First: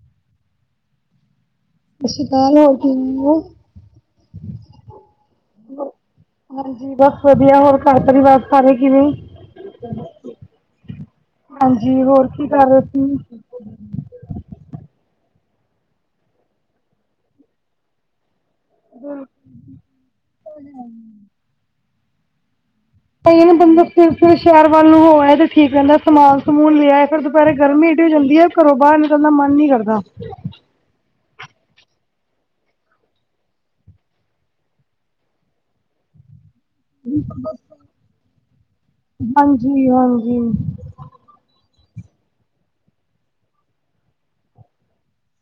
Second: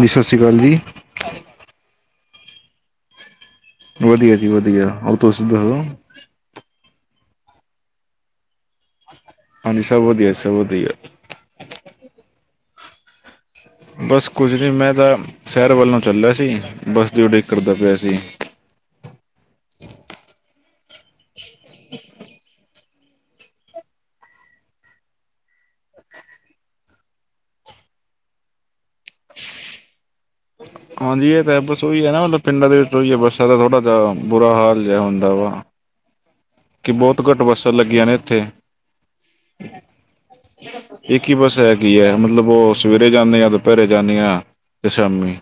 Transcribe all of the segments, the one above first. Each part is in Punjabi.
ਜੀ ਸਤਿ ਸ਼੍ਰੀ ਅਕਾਲ ਜੀ। ਸਤਿ ਸ਼੍ਰੀ ਅਕਾਲ ਹੋਰ ਕਿਵੇਂ ਓ? ਵਧੀਆ ਜੀ ਵਧੀਆ ਅਰ ਤੁਸੀ ਦੱਸੋ? ਹਾਂਜੀ ਬਸ ਵਧੀਆ ਹੋਰ ਘਰ ਪਰਿਵਾਰ ਸਾਰੇ ਕਿਵੇਂ, ਹਾਂਜੀ ਸਭ ਵਧੀਆ ਸਭ ਵਧੀਆ ਹਾਂਜੀ, ਹੋਰ ਕੀ ਕਰ ਰੇ ਤੁਸੀ? ਬਸ ਕੁਝ ਨੀ ਮੈਂ ਤਾਂ ਸੈ਼ਰ ਵੱਲ ਨੂੰ ਚੱਲੇਆ ਸੀ ਬੱਸ ਦੀ ਉਡੀਕ ਕਰਦਾ ਪੇਆ ਸੀ। [inaudible] ਤਾਂ ਏ ਨਾ ਬੰਦਾ ਸਵੇਰੇ ਸਵੇਰੇ ਸੈ਼ਰ ਵੱਲ ਨੂੰ ਹੋ ਆਏ ਤੇ ਠੀਕ ਰੈਂਦੈ ਸਮਾਨ ਸਮੂਨ ਲੇਆਏ ਫੇਰ ਦੁਪੋਰੇ ਗਰਮੀ ਏਡੀ ਹੋ ਜਾਂਦੀ ਐ। ਘਰੋਂ ਬਾਰ ਨਿਕਲਣ ਦਾ ਮਨ ਨੀ ਕਰਦਾ। ਹਾਂਜੀ ਏ ਤਾਂ ਹੈ। ਬਸ ਓਈ ਐ ਨਾ ਮਤਲਬ ਪਿੰਡਾਂ ਦੇ ਵਿੱਚ ਓਈ ਐ ਬੱਸਾਂ ਦਾ ਥੋੜ੍ਹਾ ਜਾ ਬੁਰਾ ਹਾਲ ਜੇਆ ਹੁੰਦਾ ਵਾ। ਕਿ ਬੋਤ ਘੱਟ ਬੱਸਾਂ ਲੱਗੀਆਂ ਨੇ ਏਥੇ। ਹਾਂਜੀ-ਹਾਂਜੀ ਇੱਕ ਈ ਬੱਸ ਹੈਗੀ ਐ। ਮਤਲਬ ਓ ਸਵੇਰੇ ਜਾਨੇ ਆਂ ਦੁਪੈਰੇ ਜਾਨੇ ਆਂ ਤੇ ਸ਼ਾਮੀ।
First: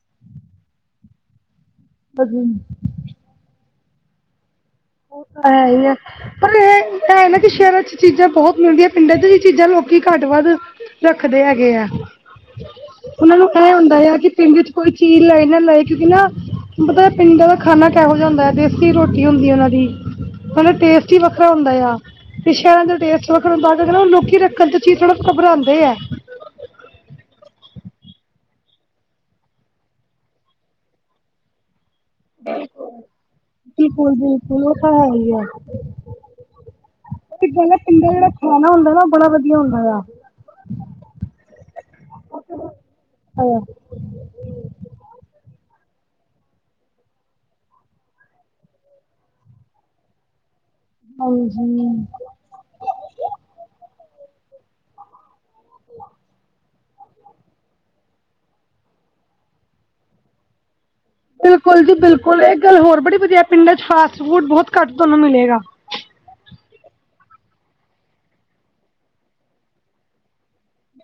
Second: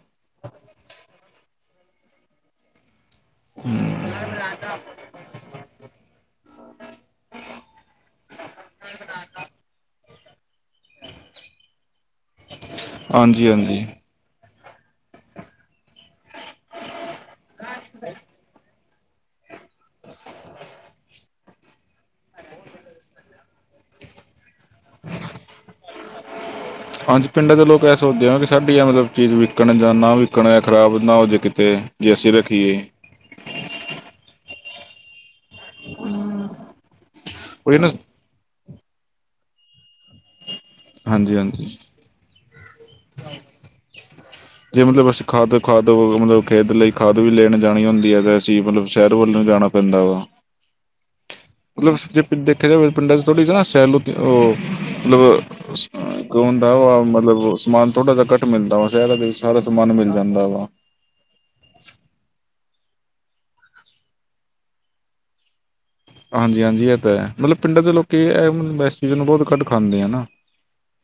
[unintelligible] [inaudible] ਉਹ ਤਾਂ ਹੈ ਈ ਐ। ਪਰ ਇਹ-ਕਐ ਹੈ ਨਾ ਕਿ ਸ਼ੈਰਾਂ ਚ ਚੀਜ਼ਾਂ ਬਹੁਤ ਮਿਲਦੀਆਂ ਪਿੰਡਾਂ ਚ ਹੀ ਚੀਜ਼ਾਂ ਲੋਕੀ ਘੱਟ ਵੱਧ ਰੱਖਦੇ ਹੈਗੇ ਆ। ਓਨਾਂ ਹਾਂਜੀ ਨੂੰ ਐ ਹਾਂਜੀ ਹੁੰਦਾ ਯਾ ਕਿ ਪਿੰਡ 'ਚ ਕੋਈ ਚੀਜ਼ ਲਏ ਨਾ ਲਾਏ ਕਿਉਂਕਿ ਨਾ ਪਤਾ ਪਿੰਡਾਂ ਦਾ ਖਾਨਾ ਕੈਹੋ ਜਾ ਹੁੰਦਾ, ਦੇਸੀ ਰੋਟੀ ਹੁੰਦੀ ਐ ਓਨਾਂ ਦੀ। ਮਤਲਬ ਟੇਸਟ ਈ ਵੱਖਰਾ ਹੁੰਦਾ ਯਾ। ਤੇ ਸ਼ੈਰਾਂ ਦਾ ਟੇਸਟ ਵੱਖਰਾ ਹੁੰਦਾ ਤਾਂ ਕਰਕੇ ਨਾ ਓ ਲੋਕੀਂ ਰਖ ਣ ਚੀ ਥੋੜਾ ਘਬਰਾਉਂਦੇ ਐ। ਹਾਂਜੀ, ਪਿੰਡਾਂ ਦੇ ਲੋਕ ਐ ਸੋਚਦੇ ਆ ਵੀ ਸਾਡੀ ਆ ਮਤਲਬ ਚੀਜ਼ ਵਿਕਣ ਜਾਂ ਨਾ ਵਿਕਣ, ਖ਼ਰਾਬ ਹੋਜ -ਨਾ ਹੋ ਜੇ ਕਿਤੇ ਜੇ ਅਸੀਂ ਰੱਖੀਏ। ਬਿਲਕੁਲ-ਬਿਲਕੁਲ ਓ ਤਾਂ ਹੈ ਈ ਐ। ਇੱਦਾਂ ਦੇ ਉਹੀ ਨਾ ਪਿੰਡਾਂ 'ਚ ਰੱਖ ਰੱਖਿਆ ਨਾ ਹੁੰਦਾ ਨਾ ਬੜਾ ਵਧੀਆ ਹੁੰਦੇ ਆ। ਹਾਂਜੀ- ਹਾਂਜੀ। ਕੱਟ ਦੇ, ਹੈਲੋ। ਜੇ ਮਤਲਬ ਅਸੀਂ ਖਾਦ-ਖਾਦ ਮਤਲਬ ਖੇਤ ਲਈ ਖਾਦ ਵੀ ਲੈਣ ਜਾਣੀ ਹੁੰਦੀ ਐ ਤੇ ਅਸੀਂ ਮਤਲਬ ਸ਼ਹਿਰ ਵੱਲ ਨੂੰ ਜਾਣਾ ਪੈਂਦਾ ਵਾ। ਹਾਂਜੀ। ਮਤਲਬ ਜੇ ਪਿੰ -ਦੇਖਿਆ ਜਾਵੇ, ਪਿੰਡਾਂ ਚ ਥੋੜ੍ਹੀ ਜੀ ਨਾ ਸੈਲੋ ਤੇ-ਓ ਮਤਲਬ ਸ-ਅੰ ਕੋਣ ਆਓ-ਆਓ ਮਤਲਬ ਸਮਾਨ ਥੋੜ੍ਹਾ ਜਾ ਘੱਟ ਮਿਲਦਾ ਵਾ, ਸ਼ੈਰਾਂ ਦੇ ਵਿੱਚ ਸਾਰਾ ਮਿਲ ਜਾਂਦਾ ਵਾ। ਬਿਲਕੁਲ ਜੀ ਬਿਲਕੁਲ! ਏਕ ਗੱਲ ਹੋਰ ਬੜੀ ਵਧੀਆ, ਪਿੰਡਾਂ ਚ ਫਾਸਟ ਫੂਡ ਬਹੁਤ ਘੱਟ ਤੁਆਨੂੰ ਮਿਲੇਗਾ? ਹਾਂਜੀ-ਹਾਂਜੀ ਏ ਤਾਂ ਹੈ। ਮਤਲਬ ਪਿੰਡਾਂ ਦੇ ਲੋਕੀ ਐ ਮਲਬ ਐਸ ਚੀਜ ਨੂੰ ਬਹੁਤ ਘੱਟ ਖਾਂਦੇ ਆ ਨਾ।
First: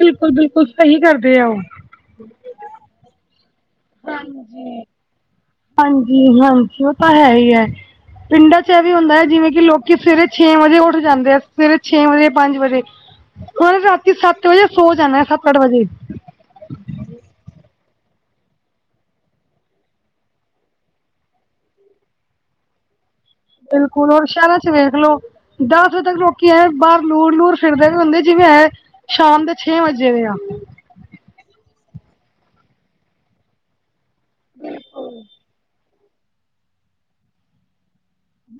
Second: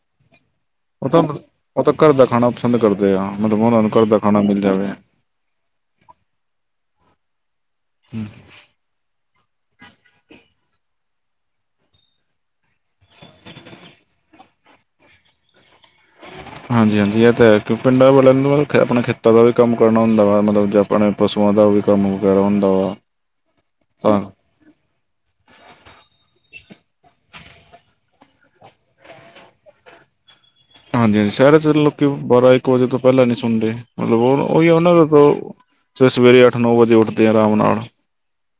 ਬਿਲਕੁਲ-ਬਿਲਕੁਲ ਸਹੀ ਉਹ ਤਾਂ ਕਰਦੇ ਆ ਓ। ਉਹ ਤਾਂ ਘਰ ਦਾ ਖਾਣਾ ਪਸੰਦ ਕਰਦੇ ਆ ਮਤਲਬ ਓਨਾਂ ਨੂੰ ਘਰ ਦਾ ਖਾਣਾ ਮਿਲ ਹਾਂਜੀ, ਜਾਵੇ ਹਾਂਜੀ-ਹਾਂਜੀ ਓ ਤਾਂ ਹੈ ਹੀ ਐ। ਪਿੰਡਾਂ 'ਚ ਵਿੱਚ ਏ ਵੀ ਹੁੰਦੈ ਜਿਵੇਂ ਕਿ ਲੋਕੀ ਸਵੇਰੇ ਛੇ ਵਜੇ ਉੱਠ ਜਾਂਦੇ ਐ, ਸਵੇਰੇ ਛੇ ਵਜੇ-ਪੰਜ ਵਜੇ। ਔਣੇ ਰਾਤੀ ਸੱਤ ਵਜੇ ਸੌ ਜਾਣਾ ਸੱਤ-ਅੱਠ ਵਜੇ। ਹਾਂਜੀ-ਹਾਂਜੀ ਐ ਤੇ ਹੈ। ਕਿਉਂ ਪਿੰਡਾਂ ਵਾਲਿਆਂ ਨੂੰ ਆਪੇ ਖ਼ੇ-ਆਪਣੇ ਖੇਤਾਂ ਦਾ ਵੀ ਕੰਮ ਕਰਨਾ ਹੁੰਦਾ ਵਾ ਮਤਲਬ ਕੀ ਆਪਣੇ ਪਸ਼ੂਆ ਦਾ ਵੀ ਕੰਮ ਵਗੇਰਾ ਹੁੰਦਾ ਗਾ। ਬਿਲਕੁਲ, ਹੁਣ ਸ਼ੈਰਾਂ ਚ ਵੇਖਲੋ! ਦਸ ਵਜੇ ਤੱਕ ਲੋਕੀਂ ਐਂ ਬਾਰ ਲੂਰ-ਲੂਰ ਫਿਰਦੇ ਪੇ ਹੁੰਦੇ ਜਿਵੇਂ ਐ ਸ਼ਾਮ ਦੇ ਛੇ ਵਜੇ ਵੇ ਆ। ਹਾਂਜੀ-ਹਾਂਜੀ ਸ਼ੈਰ ਚ ਲੋਕੀ ਬਾਰਾਂ-ਇੱਕ ਵਜੇ ਤੋਂ ਪੈਲਾਂ ਨੀ ਸੋਂਦੇ। ਮਤਲਬ ਓ-ਓਹੀ ਓਨਾਂ ਦਾ ਤੋ ਫੇ ਸਵੇਰੇ ਅੱਠ-ਨੌ ਵਜੇ ਉੱਠਦੇ ਆ ਆਰਾਮ ਨਾਲ।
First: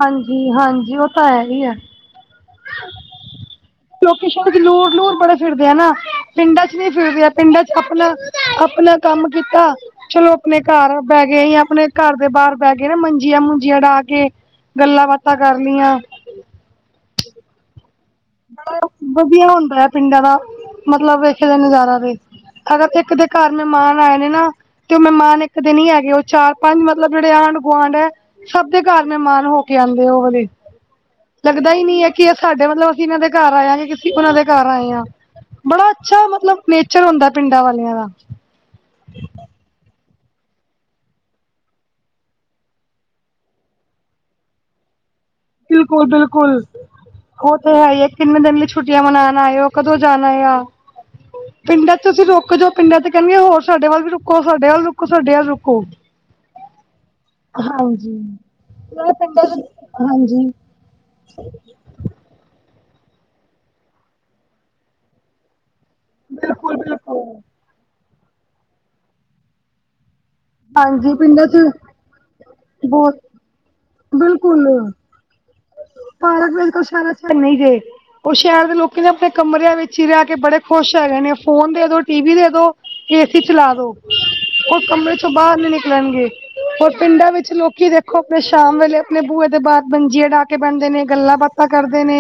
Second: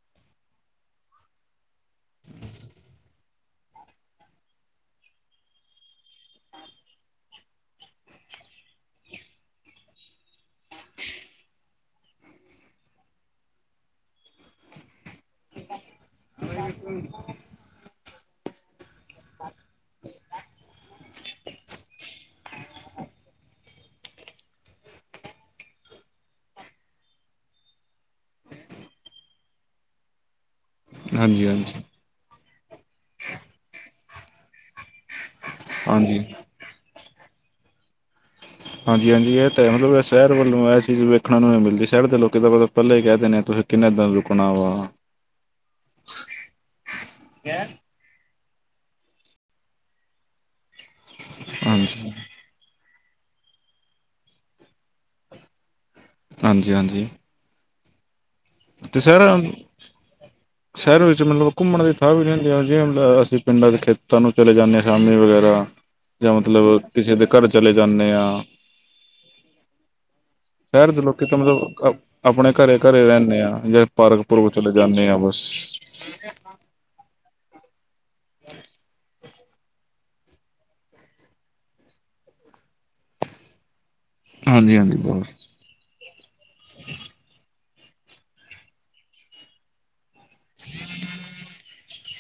ਹਾਂਜੀ-ਹਾਂਜੀ! ਓ ਤਾਂ ਹੈ ਈ ਐ। ਲੋਕੀ ਸ਼ੈਰ ਚ ਲੂਰ-ਲੂਰ ਬੜੇ ਫਿਰਦੇ ਆ ਨਾ, ਪਿੰਡਾਂ ਚ ਨੀ ਫਿਰਦੇ ਆ। ਪਿੰਡਾਂ ਚ ਆਪਣਾ ਆਪਣਾ ਕੰਮ ਕੀਤਾ ਚਲੋ ਆਪਣੇ ਘਰ ਪੈ ਗੇ ਯਾ ਆਪਣੇ ਘਰ ਦੇ ਬਾਰ ਪੈ ਗੇ ਨਾ ਮੰਜੀਆਂ-ਮੁੰਜੀਆਂ ਡਾ ਕੇ। ਗੱਲਾਂ-ਬਾਤਾਂ ਕਰ ਲੀਆਂ। [inaudible] ਬ ਵਧੀਆ ਹੁੰਦੈ ਪਿੰਡਾਂ ਦਾ ਮਤਲਬ ਏਥੇ ਦਾ ਨਜ਼ਾਰਾ ਦੇਖਕੇ ਅਗਰ ਇੱਕ ਦੇ ਘਰ ਮਹਿਮਾਨ ਆਏ ਨੇ ਨਾ ਤੇ ਓ ਮਹਿਮਾਨ ਇੱਕ ਦਿਨ ਨੀ ਹੈਗੇ, ਓ ਚਾਰ-ਪੰਜ ਮਤਲਬ ਜੇੜੇ ਆਂਢ-ਗੁਆਂਢ ਐ ਸਭ ਦੇ ਘਰ ਮਹਿਮਾਨ ਹੋ ਕੇ ਆਂਦੇ ਐ ਓ ਵਾਲੇ। ਹਾਂਜੀ ਹਾਂਜੀ ਲੱਗਦਾ ਈ ਨੀ ਐ ਕੀ ਐ ਸਾਡੇ ਮਤਲਬ ਅਸੀਂ ਇਨਾਂ ਦੇ ਘਰ ਆਏ ਆ ਕੇ ਅਸੀਂ ਓਨਾਂ ਦੇ ਘਰ ਆਏ ਆਂ। ਬੜਾ ਹਾਂਜੀ ਅੱਛਾ ਮਤਲਬ ਨੇਚਰ ਹੁੰਦੈ ਪਿੰਡਾਂ ਵਾਲਿਆਂ ਦਾ। ਹਾਂਜੀ-ਹਾਂਜੀ ਐ ਤਾਂ ਹੈ ਸ਼ੈਰ ਵੱਲੋਂ ਐ ਚੀਜ਼ ਵੇਖਣ ਨੂੰ ਨੀ ਮਿਲਦੀ, ਸ਼ੈਰ ਦੇ ਲੋਕੀ ਤਾਂ ਪੈਲੇ ਈ ਕੈ ਦਿੰਦੇ ਤੁਸੀਂ ਕਿੰਨੇ ਦਿਨ ਰੁਕਣਾ ਵਾ। ਬਿਲਕੁਲ-ਬਿਲਕੁਲ ਓ ਤੇ ਹੈ ਈ ਏ। ਕਿੰਨੇ ਦਿਨ ਲਈ ਛੁੱਟੀਆਂ ਮਨਾਣ ਆ ਓ, ਕਦੋਂ ਜਾਣਾ ਆ ਪਿੰਡਾਂ ਚ ਹਾਂਜੀ ਤੁਸੀਂ ਰੁਕ ਜੋ ਪਿੰਡਾਂ ਚ ਕਹਿਨੀਆਂ, ਹੋਰ ਸਾਡੇ ਵੱਲ ਵੀ ਰੁਕੋ, ਸਾਡੇ ਵੱਲ ਰੁਕੋ, ਸਾਡੇ ਵੱਲ ਵੀ ਰੁਕੋ। ਹਾਂਜੀ-ਹਾਂਜੀ। ਹਾਂਜੀ, ਆ ਪਿੰਡਾਂ 'ਚ ਹਾਂਜੀ। ਸ਼ਹਿਰ ਵਿੱਚ ਮਲਬ ਘੁੰਮਣ ਦੇ ਕਾਫੀ ਦਿਨ ਤੋਂ ਪਿੰਡੌਂ ਅਸੀਂ ਪਿੰਡਾਂ ਦੇ ਖੇਤਾਂ ਨੂੰ ਚਲੇ ਜਾਂਦੇ ਆਂ ਸ਼ਾਮੀ ਵਗੈਰਾ। ਜਾਂ ਮਤਲਬ ਬਿਲਕੁਲ ਕਿਸੇ ਬਿਲਕੁਲ ਦੇ ਘਰ ਚਲੇ ਜਾਨੇ ਆ। ਸ਼ੈਰ ਦੇ ਹਾਂਜੀ ਲੋਕੀ ਤਾਂ ਪਿੰਡਾਂ ਚ ਮਤਲਬ ਆਪਣੇ ਘਰੇ ਘਰੇ ਬਹੁਤ ਰੈਨੇ ਆਂ, ਜਾਂ ਪਾਰਕ ਪੂਰਕ ਚਲੇ ਜਾਨੇ ਆਂ। ਹ [inaudible] ਪਾਰਕ ਅਜਕਲ ਸ਼ੈਰਾਂ 'ਚ ਹੈ ਨੀ ਜੇ, ਓ ਸ਼ੈਰ ਦੇ ਲੋਕੀ ਨਾ ਆਪਣੇ ਕਮਰਿਆਂ ਵਿੱਚ ਵਿੱਚ ਈ ਰੇ ਕੇ ਬੜੇ ਖੁਸ਼ ਹੈਗੇ ਨੇ। ਫੋਨ ਦੇ ਦੋ, ਟੀ ਵੀ ਦੇ ਦੋ, ਏਸੀ ਚਲਾ ਦੋ। ਹਾਂਜੀ ਓ ਹਾਂਜੀ ਕਮਰੇ ਬਹੁਤ 'ਚੋਂ ਬਾਰ ਨੀ ਨਿਕਲਣਗੇ, ਹੋਰ ਪਿੰਡਾਂ ਵਿੱਚ ਲੋਕੀ ਦੇਖ ਦੇਖੋ, ਆਪਣੇ ਸ਼ਾਮ ਵੇਲੇ ਆਪਣੇ ਬੂਏ ਦੇ ਬਾਰ ਮੰਜੀਆਂ ਡਾ ਕੇ ਬੈਂਦੇ ਨੇ। ਗੱਲਾਂ-ਬਾਤਾਂ ਕਰਦੇ ਨੇ।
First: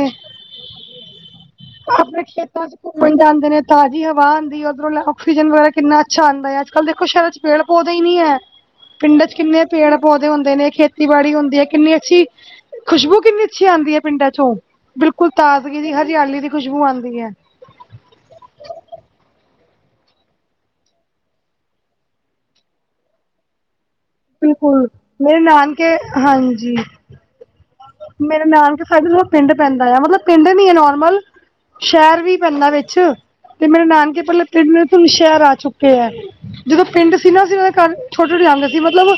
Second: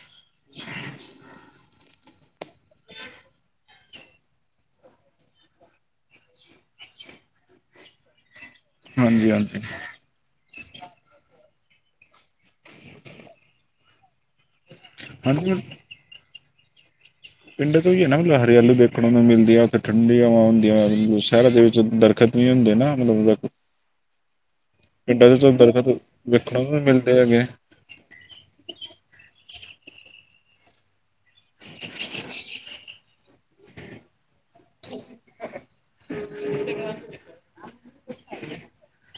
ਆਪਣੇ ਖੇਤਾਂ 'ਚ ਘੁੰਮਣ ਜਾਂਦੇ ਨੇ, ਤਾਜ਼ੀ ਹਵਾ ਆਂਦੀ, ਓਧਰੋਂ ਆਕਸੀਜਨ ਵਗੈਰਾ ਕਿੰਨਾ ਅੱਛਾ ਆਂਦਾ ਆ। ਅੱਜ-ਕੱਲ੍ਹ ਦੇਖੋ, ਸ਼ੈਰਾਂ 'ਚ ਪੇੜ ਪੌਦੇ ਈ ਨੀ ਐ। ਪਿੰਡਾਂ ਹਾਂਜੀ 'ਚ ਹਾਂਜੀ ਕਿੰਨੇ ਪੇੜ-ਪੌਦੇ ਹੁੰਦੇ ਨੇ। ਖੇਤੀਬਾੜੀ ਹੁੰਦੀ ਐ ਕਿੰਨੀ ਅੱਛੀ। ਖੁਸ਼ਬੂ ਕਿੰਨੀ ਅੱਛੀ ਆਂਦੀ ਏ ਪਿੰਡਾਂ ਚੋਂ, ਬਿਲਕੁਲ ਹਾਂਜੀ ਤਾਜ਼ਗੀ ਦੀ ਹਰਿਆਲੀ ਦੀ ਖੁਸ਼ਬੂ ਆਂਦੀ ਐ। ਪਿੰਡ ਤੋਂ ਓਈ ਐ ਨਾ ਮਤਲਬ ਹਰਿਆਲੀ ਦੇਖਣ ਨੂੰ ਮਿਲਦੀ, ਓਥੇ ਠੰਢੀਆਂ ਹਵਾ ਹੁੰਦੀਆਂ। ਸ਼ੈਰ ਦੇ ਵਿੱਚ ਦਰ ਖਤਮ ਈ ਹੁੰਦੇ ਨਾ, ਮਤਲਬ ਓ ਬਿਲਕੁਲ, ਮੇਰੇ ਨਾਨਕੇ ਹਾਂਜੀ। ਤੇ ਹੈਗੇ। ਮੇਰਾ ਨਾਨਕੇ ਸਾਇਡ ਨਾ ਪਿੰਡ ਪੈਂਦਾ, ਆ ਮਤਲਬ ਪਿੰਡ ਨੀ ਐ ਨੋਰਮਲ ਸ਼ੈਰ ਵੀ ਪੈਂਦਾ ਵਿੱਚ। ਅੱਛਾ ਤੇ ਮੇਰੇ ਨਾਨਕੇ ਪੈਲਾਂ ਪਿੰਡ ਵਿਚ ਸੀ ਹੁਣ ਸ਼ੈਰ ਆ ਚੁੱਕੇ ਐ। ਜਿਦੋਂ ਪਿੰਡ ਸੀ ਨਾ ਅਸੀਂ ਓਨਾ ਦੇ ਘਰ ਛੋਟੇ-ਛੋਟੇ ਆਂਂਦੇ ਸੀ, ਮਤਲਬ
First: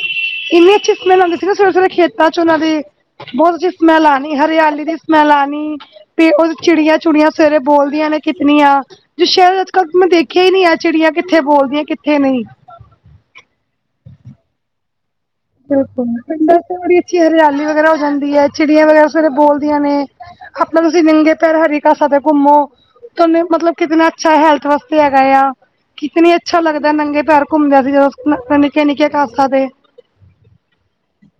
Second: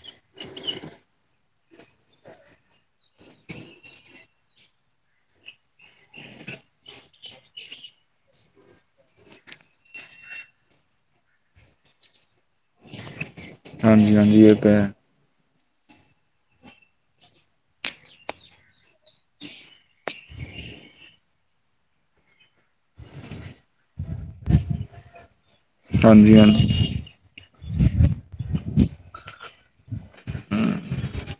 ਅੱਛੀ ਸਮੈਲ ਆਂਦੀ ਸੀ ਸਵੇਰੇ-ਸਵੇਰੇ ਖੇਤ ਚੋਂ ਓਨਾਂ ਦੇ ਬੋਤ ਅੱਛੀ ਸਮੈਲ ਆਣੀ, ਹਰਿਆਲੀ ਦੀ ਸਮੈਲ ਆਣੀ। ਤੇ ਓ ਚਿੜੀਆਂ ਚੁੜੀਆਂ ਸਵੇਰੇ ਬੋਲਦੀਆਂ ਨੇ ਕਿਤਨੀਆਂ। ਜੇ ਸ਼ੈਰ ਵਿਚ ਅੱਜ-ਤਕ ਮੈਂ ਦੇਖਿਆ ਈ ਨੀ ਐ, ਚਿੜੀਆਂ ਕਿੱਥੇ ਬੋਲਦੀਆਂ ਕਿੱਥੇ ਨਈ। ਹਾਂਜੀ ਹਾਂਜੀ ਏ ਤਾਂ ਐ। ਬਿਲਕੁਲ ਪਿੰਡ ਵਿੱਚ ਬੜੀ ਅੱਛੀ ਹਰਿਆਲੀ ਵਗੈਰਾ ਹੋ ਜਾਂਦੀ ਐ। ਚਿੜੀਆਂ ਵਗੈਰਾ ਸਵੇਰੇ ਸਵੇਰੇ ਬੋਲਦੀਆਂ ਨੇ। ਆਪਣਾ ਤੁਸੀ ਨੰਗੇ ਪੈਰ ਹਰੀ ਘਾਸਾਂ ਤੇ ਘੁੰਮੋ। ਤੁੁਆਨੂੰ ਮਤਲਬ ਕਿਤਨਾ ਅੱਛਾ ਹੈਲਥ ਵਾਸਤੇ ਹੈਗਾ ਆ। ਕਿਤਨੀ ਹਾਂਜੀ ਅੱਛਾ ਹਾਂਜੀ ਲੱਗਦਾ ਨੰਗੇ ਪੈਰ ਘੁੰਮਦੇ ਸੀ, ਅਸੀ ਜਦੋਂ ਨਿੱਕੇ ਨਿੱਕੇ ਘਾਸਾਂ ਤੇ।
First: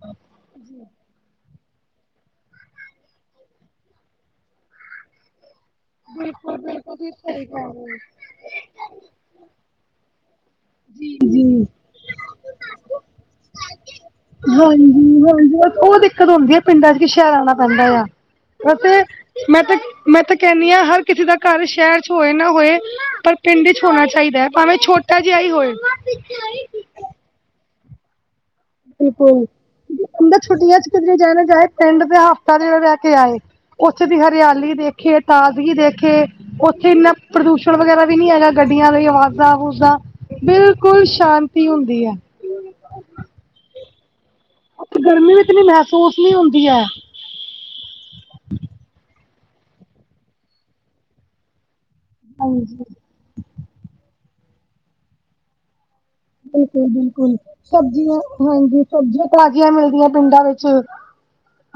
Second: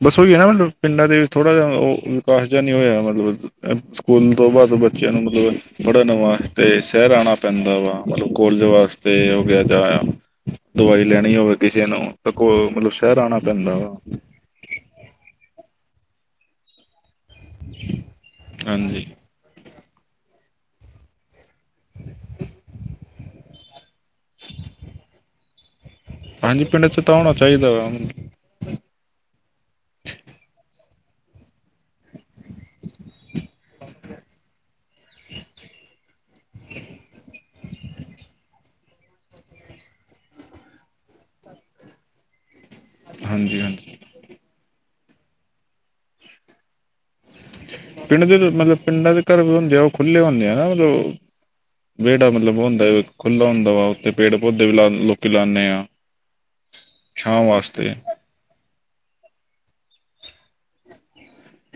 ਬਸ ਓਈ ਐ ਨਾ ਪਿੰਡਾਂ ਦੇ ਥੋੜ੍ਹਾ ਜਿਆ ਓ ਵਿਕਾਸ ਜਿਆ ਨੀ ਹੋਇਆ ਮਤਲਬ। ਐ ਸਕੂਲ ਤੋਂ ਬਾਦ ਬੱਚਿਆਂ ਨੂੰ ਮਤਲਬ ਪੜ੍ਹਨ ਬਿਲਕੁਲ ਵਾਸਤੇ ਬਿਲਕੁਲ ਸ਼ੈਰ ਜੀ ਆਣਾ ਸਹੀ ਪੈਂਦਾ ਵਾ, ਮਤਲਬ ਕੋਲਜ ਵਾਸਤੇ ਹੋ ਗਿਆ ਜਾਂ ਦਵਾਈ ਲੈਣੀ ਹੋਵੇ ਜੀ ਕਿਸੇ ਨੂੰ ਤਾਂ ਕੋ ਮਤਲਬ ਸ਼ੈਰ ਆਣਾ ਪੈਂਦਾ ਵਾ। ਹਾਂਜੀ ਹਾਂਜੀ ਓ ਦਿੱਕਤ ਹੁੰਦੀ ਏ ਪਿੰਡਾਂ 'ਚ ਕੀ ਸ਼ੈਰ ਆਣਾ ਪੈਂਦਾ ਆ। ਵੈਸੇ ਹਾਂਜੀ ਮੈਂ ਤੇ ਮੈਂ ਤੇ ਕੈਨੀ ਆਂ, ਹਰ ਕਿਸੀ ਦਾ ਘਰ ਸ਼ੈਰ 'ਚ ਹੋਏ ਨਾ ਹੋਏ ਪਰ ਪਿੰਡ 'ਚ ਹੋਣਾ ਚਾਈਦਾ, ਭਾਵੇਂ ਛੋਟਾ ਜਿਆ ਈ ਹੋਏ। ਹਾਂਜੀ ਪਿੰਡ 'ਚ ਤਾਂ ਹੋਣਾ ਚਾਈਦਾ ਵਾ। ਬਿਲਕੁਲ, ਬੰਦਾ ਛੁੱਟੀਆਂ 'ਚ ਕਿਧਰੇ ਜਾਏ ਨਾ ਜਾਏ ਪਿੰਡ ਫੇਰ ਹਫ਼ਤਾ ਚਲੋ ਰੈ ਕੇ ਆਏ। ਉਸ ਦੀ ਹਰਿਆਲੀ ਦੇਖੀ ਏ, ਤਾਜ਼ਗੀ ਦੇਖੇ। ਉੱਥੇ ਇੰਨਾ ਪੋਲੂਸ਼ਨ ਵਗੈਰਾ ਵੀ ਨਹੀਂ ਹੈਗਾ। ਗੱਡੀਆਂ ਦੀ ਆਵਾਜ਼ਾਂ ਅਵੁਜ਼ਾਂ ਬਿਲਕੁਲ ਸ਼ਾਂਤੀ ਹੁੰਦੀ ਏ। ਹਾਂਜੀ ਹਾਂਜੀ। ਗਰਮੀ ਵੀ ਇਤਨੀ ਮਹਿਸੂਸ ਨਹੀਂ ਹੁੰਦੀ ਐ। ਪਿੰਡ ਦੇ ਮਤਲਬ ਪਿੰਡਾ ਦੇ ਘਰ ਹੁੰਦੇ ਆ ਉਹ ਖੁੱਲ੍ਹੇ ਹੁੰਦੇ ਆ ਨਾ ਵਿਹੜਾ ਮਤਲਬ ਹਾਂਜੀ ਹੁੰਦਾ ਖੁੱਲ੍ਹਾ ਹੁੰਦਾ ਵਾ, ਉੱਥੇ ਪੇੜ ਪੌਧੇ ਵੀ ਲਾ ਲੋਕੀ ਲਾਨੇ ਆ। ਬਿਲਕੁਲ ਬਿਲਕੁਲ। ਛਾਂ ਵਾਸਤੇ ਸਬਜ਼ੀਆਂ ਹਾਂਜੀ। ਸਬਜ਼ੀਆਂ ਤਾਜ਼ੀਆਂ ਮਿਲਦੀਆਂ ਪਿੰਡਾਂ ਵਿੱਚ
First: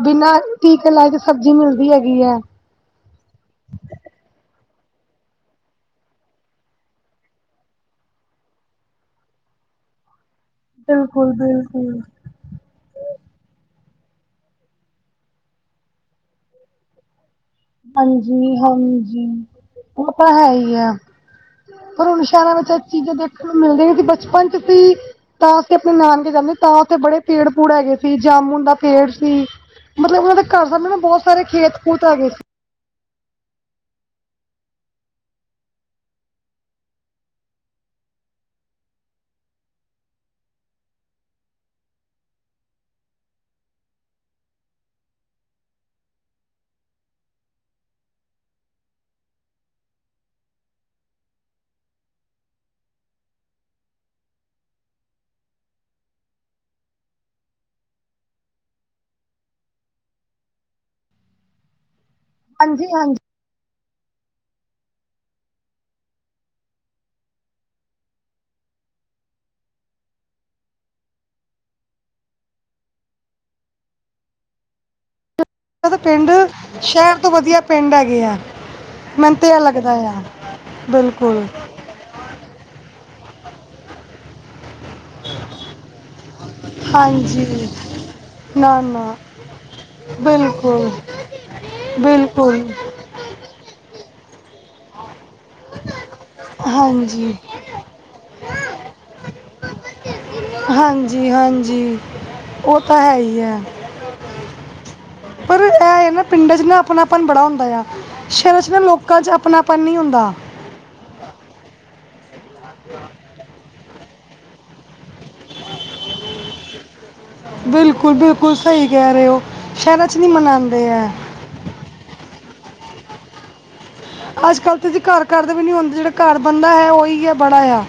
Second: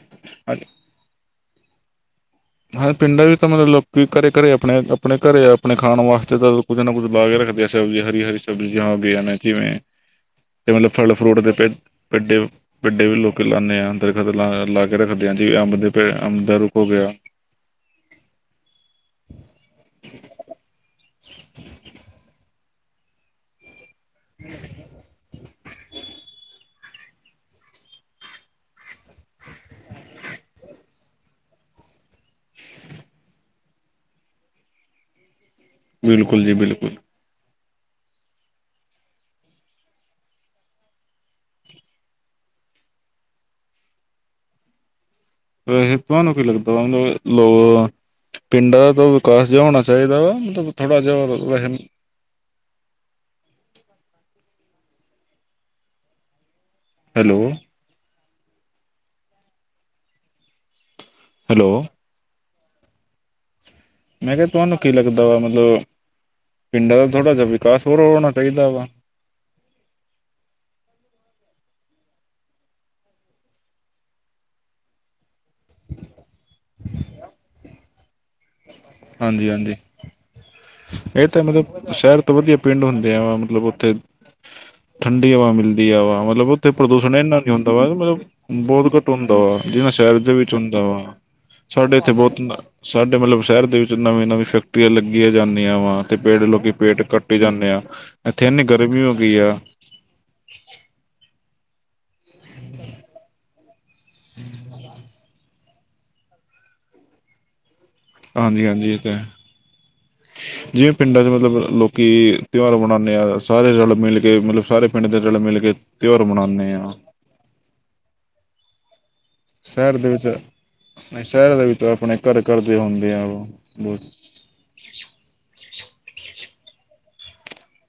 ਬਿਨਾਂ ਟੀਕੇ ਲਾਏ। ਸਬਜ਼ੀ ਮਿਲਦੀ ਹੈਗੀ ਐ। ਹਰ ਪਿੰਡਾਂ ਵਿੱਚ ਤਾਂ ਮਤਲਬ ਲੋਕੀ ਘਰੇ-ਘਰੇ ਆਪਣੇ-ਆਪਣੇ ਘਰੇ ਆਪਣੇ ਖਾਣ ਵਾਸਤੇ ਤਾਂ ਕੁਛ ਨਾ ਕੁਛ ਲਾਕੇ ਰੱਖਦੇ ਸਬਜ਼ੀ ਹਰੀ-ਹਰੀ ਸਬਜਿਆਂ ਵੀ ਹੈਨਾ ਜਿਵੇਂ [inaudible] ਤੇ ਮਤਲਬ ਫਲ-ਫਰੂਟ ਦੇ ਤੇ ਬਿਲਕੁਲ ਵੱਡੇ ਵੱਡੇ ਵੀ ਲੋਕ ਲਾਨੇ ਆ ਦਰਖ਼ਤ ਲਾ ਕੇ ਰੱਖਦੇ ਆਂ ਜਿਵੇਂ ਅੰਬ ਦੇ ਪ ਅੰਬ ਦਾ ਰੁੱਖ ਹੋ ਗਿਆ। ਹਾਂਜੀ, ਹਾਂਜੀ ਉਹ ਤਾਂ ਹੈ ਈ ਐ। ਪਰ ਹੁਣ ਸ਼ਹਿਰਾਂ ਵਿੱਚ ਇਹ ਚੀਜ਼ਾਂ ਦੇਖਣ ਨੂੰ ਮਿਲਦੀ ਬਚਪਨ ਚ ਅਸੀਂ ਤਾਂ ਅਸੀਂ ਆਪਣੇ ਨਾਨਕੇ ਜਾਂਦੇ ਤਾਂ ਉੱਥੇ ਬੜੇ ਪੇੜ-ਪੂੜ ਹੈਗੇ ਸੀ ਜਾਮੁਣ ਦਾ ਪੇੜ ਸੀ। ਮਤਲਬ ਉਨਾਂ ਦੇ ਘਰ ਸਾਹਮਣੇ ਨਾ ਬਹੁਤ ਸਾਰੇ ਖੇਤ-ਖੂਤ ਹੈਗੇ ਸੀ। ਬਿਲਕੁਲ ਜੀ ਬਿਲਕੁਲ। ਵੇਸੈ ਤੁਆਨੂੰ ਕੀ ਲੱਗਦਾ ਮਤਲਬ ਲੋਗ ਆ ਪਿੰਡਾਂ ਦਾ ਤਾਂ ਵਿਕਾਸ ਜਿਹਾ ਹੋਣਾ ਚਾਹੀਦਾ ਵਾ, ਮਤਲਬ ਥੋੜ੍ਹਾ ਜਿਹਾ ਵ ਹੈਲੋ। ਹੈਲੋ। ਹਾਂਜੀ ਹਾਂਜੀ ਮੈਂ ਕਿਹਾ ਤੁਆਨੂੰ ਕੀ ਲੱਗਦਾ ਵਾ ਮਤਲਬ ਪਿੰਡਾਂ ਦਾ ਥੋੜ੍ਹਾ ਜਿਹਾ ਵਿਕਾਸ ਹੋਰ ਹੋਣਾ ਚਾਹੀਦਾ ਵਾ। ਪਿੰਡ ਸ਼ਹਿਰ ਤੋਂ ਵਧੀਆ ਪਿੰਡ ਹੈਗੇ ਆ, ਮੈਨੂੰ ਹਾਂਜੀ ਤੇ ਐ ਹਾਂਜੀ ਲੱਗਦਾ ਆ ਇਹ ਤਾਂ ਬਿਲਕੁਲ ਮਤਲਬ ਸ਼ਹਿਰ ਵਧੀਆ ਪਿੰਡ ਹੁੰਦੇ ਆ ਵਾ ਮਤਲਬ ਉੱਥੇ, ਠੰਡੀ ਹਵਾ ਮਿਲਦੀ ਆ ਵਾ ਮਤਲਬ ਤੇ ਪ੍ਰਦੂਸ਼ਣ ਇੰਨਾ ਹਾਂਜੀ ਨੀ ਹੁੰਦਾ ਵਾ, ਮਤਲਬ ਨਾ ਬਹੁਤ ਘੱਟ ਨਾ ਹੁੰਦਾ ਵਾ ਜਿਨਾ ਸ਼ਹਿਰ ਦੇ ਵਿੱਚ ਹੁੰਦਾ ਬਿਲਕੁਲ ਵਾ ਸਾਡੇ ਇੱਥੇ ਬਹੁਤ ਹੁੰਦਾ ਬਿਲਕੁਲ ਐ, ਸਾਡੇ ਮਤਲਬ ਸ਼ਹਿਰ ਦੇ ਵਿੱਚ ਨਵੀਂ- ਨਵੀਂ ਫੈਕਟਰੀਆਂ ਲੱਗੀਆਂ ਜਾਂਦੀ ਠੰਡੀ ਹਵਾ ਤੇ ਪੇੜ ਲੋਕੀ ਪੇੜ ਹਾਂਜੀ ਕੱਟੀ ਜਾਂਨੇ ਆ, ਇੱਥੇ ਇੰਨੀ ਗਰਮੀ ਹੋ ਗਈ ਆ ਹਾਂਜੀ, ਹਾਂਜੀ ਉਹ ਤਾਂ ਹੈ‌ ਈ ਐ। [inaudible] ਪਰ ਇਹ ਏ ਨਾ ਪਿੰਡਾਂ ਚ ਨਾ ਆਪਣਾਪਨ ਬੜਾ ਹੁੰਦਾ ਆ। ਹਾਂਜੀ ਸ਼ਹਿਰਾਂ'ਚ ਨਾ ਹਾਂਜੀ ਇਹ ਤਾਂ ਲੋਕਾਂ ਹੈ 'ਚ ਆਪਣਾਪਨ ਨੀ ਹੁੰਦਾ। ਜਿਵੇਂ ਪਿੰਡਾਂ ਚ ਮਤਲਬ ਲੋਕੀ ਤਿਉਹਾਰ ਮਨਾਣੇ ਆਂ, ਸਾਰੇ ਰਲ- ਮਿਲ ਕੇ ਮਤਲਬ ਸਾਰੇ ਪਿੰਡ ਦੇ ਰਲ-ਮਿਲ ਕੇ ਤਿਉਹਾਰ ਮਨਾਣੇ ਆਂ। ਬਿਲਕੁਲ, ਬਿਲਕੁਲ ਸਹੀ ਕਹਿ ਰਏ ਓ। ਸ਼ਹਿਰ ਦੇ ਵਿੱਚ, ਨਹੀਂ ਸ਼ਹਿਰ ਦੇ ਵਿੱਚ ਆਪਣੇ ਘਰ-ਘਰ ਦੇ ਹੁੰਦੇ ਆ ਉਹ ਬਸ ਅੱਜ-ਕੱਲ੍ਹ ਤੇ ਜੇ ਘਰ ਘਰਦੇ ਵੀ ਨੀ ਹੁੰਦੇ, ਜੇੜਾ ਘਰ ਬੰਦਾ ਹੈ ਉਹੀ ਹੈ ਬੜਾ ਆ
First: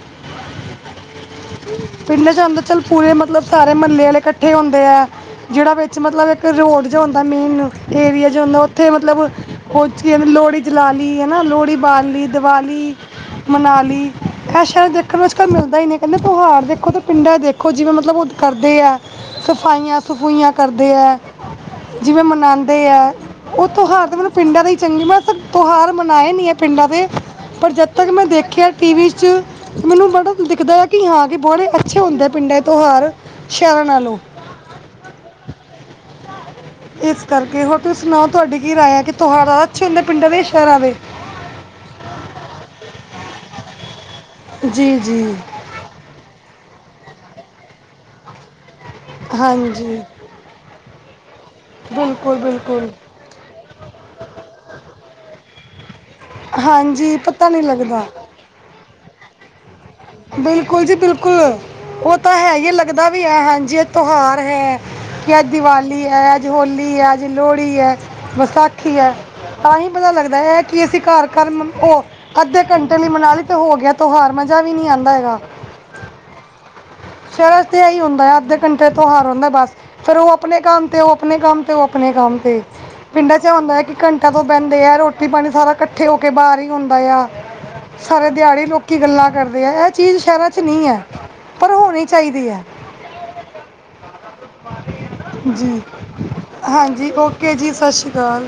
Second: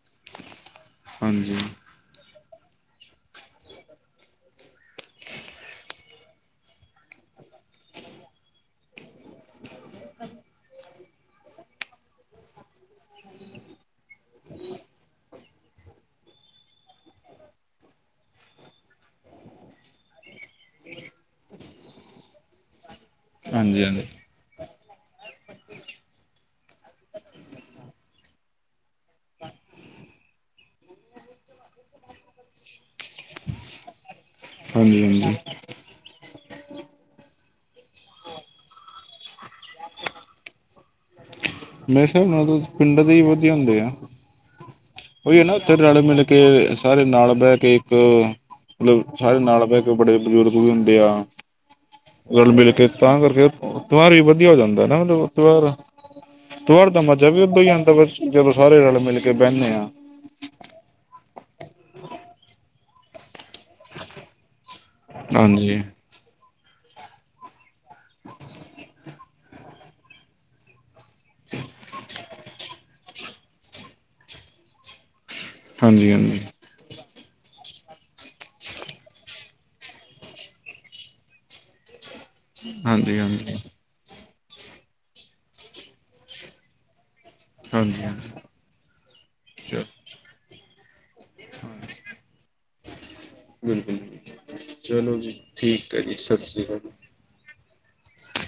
ਹਾਂਜੀ। ਪਿੰਡ ਚ ਆਂਦਾ ਚੱਲ ਪੂਰੇ ਮਤਲਬ ਸਾਰੇ ਮੱਹਲੇ ਵਾਲੇ ਕੱਠੇ ਹੁੰਦੇ ਆ। ਜੇੜਾ ਵਿੱਚ ਮਤਲਬ ਇੱਕ ਰੋਡ ਜਾ ਹੁੰਦਾ ਮੇਨ ਏਰੀਆ ਜਾ ਹੁੰਦਾ ਮਤਲਬ ਉਹ'ਚ ਕੀ ਕਹਿੰਦੇ ਲੋਹੜੀ ਜਲਾ ਲੀ ਹਨਾ ਲੋਹੜੀ ਬਾਲ ਲੀ ਦਿਵਾਲੀ ਮਨਾ ਲਈ ਇਹ ਸ਼ਹਿਰਾਂ ਦੇਖਣ ਨੂੰ ਅੱਜ-ਕੱਲ੍ਹ ਮਿਲਦਾ ਈ ਨੀ ਕਹਿੰਦੇ ਤਿਉਹਾਰ ਦੇਖੋ ਤੇ ਪਿੰਡਾਂ ਦੇਖੋ ਜਿਵੇਂ ਮਤਲਬ ਉਹ ਕਰਦੇ ਆ ਸਫਾਈਆਂ-ਸਫੁਈਆਂ ਕਰਦੇ ਹੈ ਜਿਵੇਂ ਮਨਾਂਦੇ ਆ ਉਹ ਹਾਂਜੀ ਹਾਂਜੀ ਤਿਉਹਾਰ ਤੇ ਮੈਨੂੰ ਪਿੰਡਾਂ ਦੇ ਈ ਚੰਗੀ [unintelligible] ਤਿਉਹਾਰ ਮਨਾਏ ਨੀ ਏ ਪਿੰਡਾਂ ਦੇ ਪਰ ਜਦ ਤੱਕ ਮੈਂ ਦੇਖਿਆ ਟੀ ਵੀ 'ਚ ਮੈਨੂੰ ਬੜਾ ਦਿਖਦਾ ਏ ਕਿ ਹਾਂ ਕਿ ਬੜੇ ਅੱਛੇ ਹੁੰਦੇ ਪਿੰਡਾਂ ਦੇ ਤਿਉਹਾਰ ਸ਼ਹਿਰਾਂ ਨਾਲੋਂ ਹਾਂਜੀ, ਹਾਂਜੀ। ਇਸ ਕਰਕੇ ਹੋਰ ਤੁਸੀਂ ਸੁਣਾਉ ਤੁਹਾਡੀ ਕੀ ਰਾਏ ਹੈ ਕਿ ਤਿਉਹਾਰ ਅੱਛੇ ਹੁੰਦੇ ਪਿੰਡਾਂ ਦੇ ਜਾਂ ਸ਼ਹਿਰਾਂ ਦੇ ਮੇਰੇ ਹਿਸਾਬ ਨਾਲ ਪਿੰਡਾਂ ਦੇ ਈ ਵਧੀਆ ਹੁੰਦੇ ਆ ਜੀ ਜੀ ਉਹੀ ਏ ਨਾ ਉੱਥੇ ਰਲ-ਮਿਲ ਕੇ ਸਾਰੇ ਨਾਲ ਬਹਿ ਕੇ ਇੱਕ ਮਤਲਬ ਸਾਰੇ ਨਾਲ ਬਹਿ ਕੇ ਹਾਂਜੀ ਬੜੇ ਬਜ਼ੁਰਗ ਹੁੰਦੇ ਆ ਬਿਲਕੁਲ ਰਲ-ਮਿਲ ਕੇ ਬਿਲਕੁਲ ਤਾਂ ਕਰਕੇ ਤਿਉਹਾਰ ਵੀ ਵਧੀਆ ਹੋ ਜਾਂਦਾ ਨਾ ਮਤਲਬ ਤਿਉਹਾਰ। ਤਿਉਹਾਰ ਦਾ ਹਾਂਜੀ ਮਜ਼ਾ ਵੀ ਪਤਾ ਨਹੀਂ ਓਦੇਂ ਈ ਲੱਗਦਾ ਆਂਦੇ ਜਦੋਂ ਸਾਰੇ ਜਾਣੇ ਮਿਲ ਕੇ ਬਹਿਨੇ ਆ। ਬਿਲਕੁਲ ਜੀ ਬਿਲਕੁਲ ਉਹ ਤਾਂ ਹੈ ਹੀ ਲੱਗਦਾ ਵੀ ਹੈ ਹਾਂਜੀ ਇਹ ਤਿਉਹਾਰ ਹੈ। ਕਿ ਅੱਜ ਹਾਂਜੀ ਦੀਵਾਲੀ ਏ ਅੱਜ ਹੋਲੀ ਏ ਅੱਜ ਲੋਹੜੀ ਏ ਵਿਸਾਖੀ ਏ ਤਾਂ ਹੀ ਪਤਾ ਲੱਗਦਾ ਹੈ ਕਿ ਅਸੀਂ ਘਰ ਘਰ ਮ ਉਹ ਅੱਧੇ ਘੰਟੇ ਲਈ ਮਨਾ‌ ਲੀ ਤੇ ਹੋ ਗਿਆ ਤਿਉਹਾਰ ਮਜ਼ਾ ਵੀ ਨ੍ਹੀਂ ਆਂਦਾ ਹੈਗਾ। ਹਾਂਜੀ ਹਾਂਜੀ। ਸ਼ਹਿਰਾ ਚ ਤਾਂ ਆਈ ਹੁੰਦਾ ਅੱਧੇ ਘੰਟੇ ਤਿਉਹਾਰ ਹੁੰਦਾ ਬਸ ਫ਼ੇਰ ਉਹ ਆਪਣੇ ਕੰਮ ਤੇ ਉਹ ਆਪਣੇ ਕੰਮ ਤੇ ਉਹ ਆਪਣੇ ਕੰਮ ਤੇ ਤੇ ਹਾਂਜੀ ਪਿੰਡਾਂ 'ਚ ਹਾਂਜੀ ਆਂਉਦਾ ਆ ਕਿ ਘੰਟਾ ਤੋਂ ਬਹਿੰਦੇ ਆ ਰੋਟੀ ਪਾਣੀ ਸਾਰਾ ਇਕੱਠੇ ਹੋ ਕੇ ਬਾਹਰ ਹੀ ਹੁੰਦਾ ਆ। ਹਾਂਜੀ ਸਾਰਾ ਹਾਂਜੀ ਦਿਹਾੜੀ ਲੋਕੀਂ ਗੱਲਾਂ ਕਰਦੇ ਆ ਚਲੋ ਇਹ ਚੀਜ਼ ਸ਼ਹਿਰਾਂ ਚ ਨ੍ਹੀਂ ਏ। ਪਰ ਹੋਣੀ ਚਾਹੀਦੀ ਏ। ਬਿਲਕੁਲੁ ਚਲੋ ਜੀ ਠੀਕ ਹੈ ਜੀ ਸਸ੍ਰੀ ਕਾਲ। ਉਕੇ ਜੀ ਸਸ਼੍ਰੀ ਕਾਲ।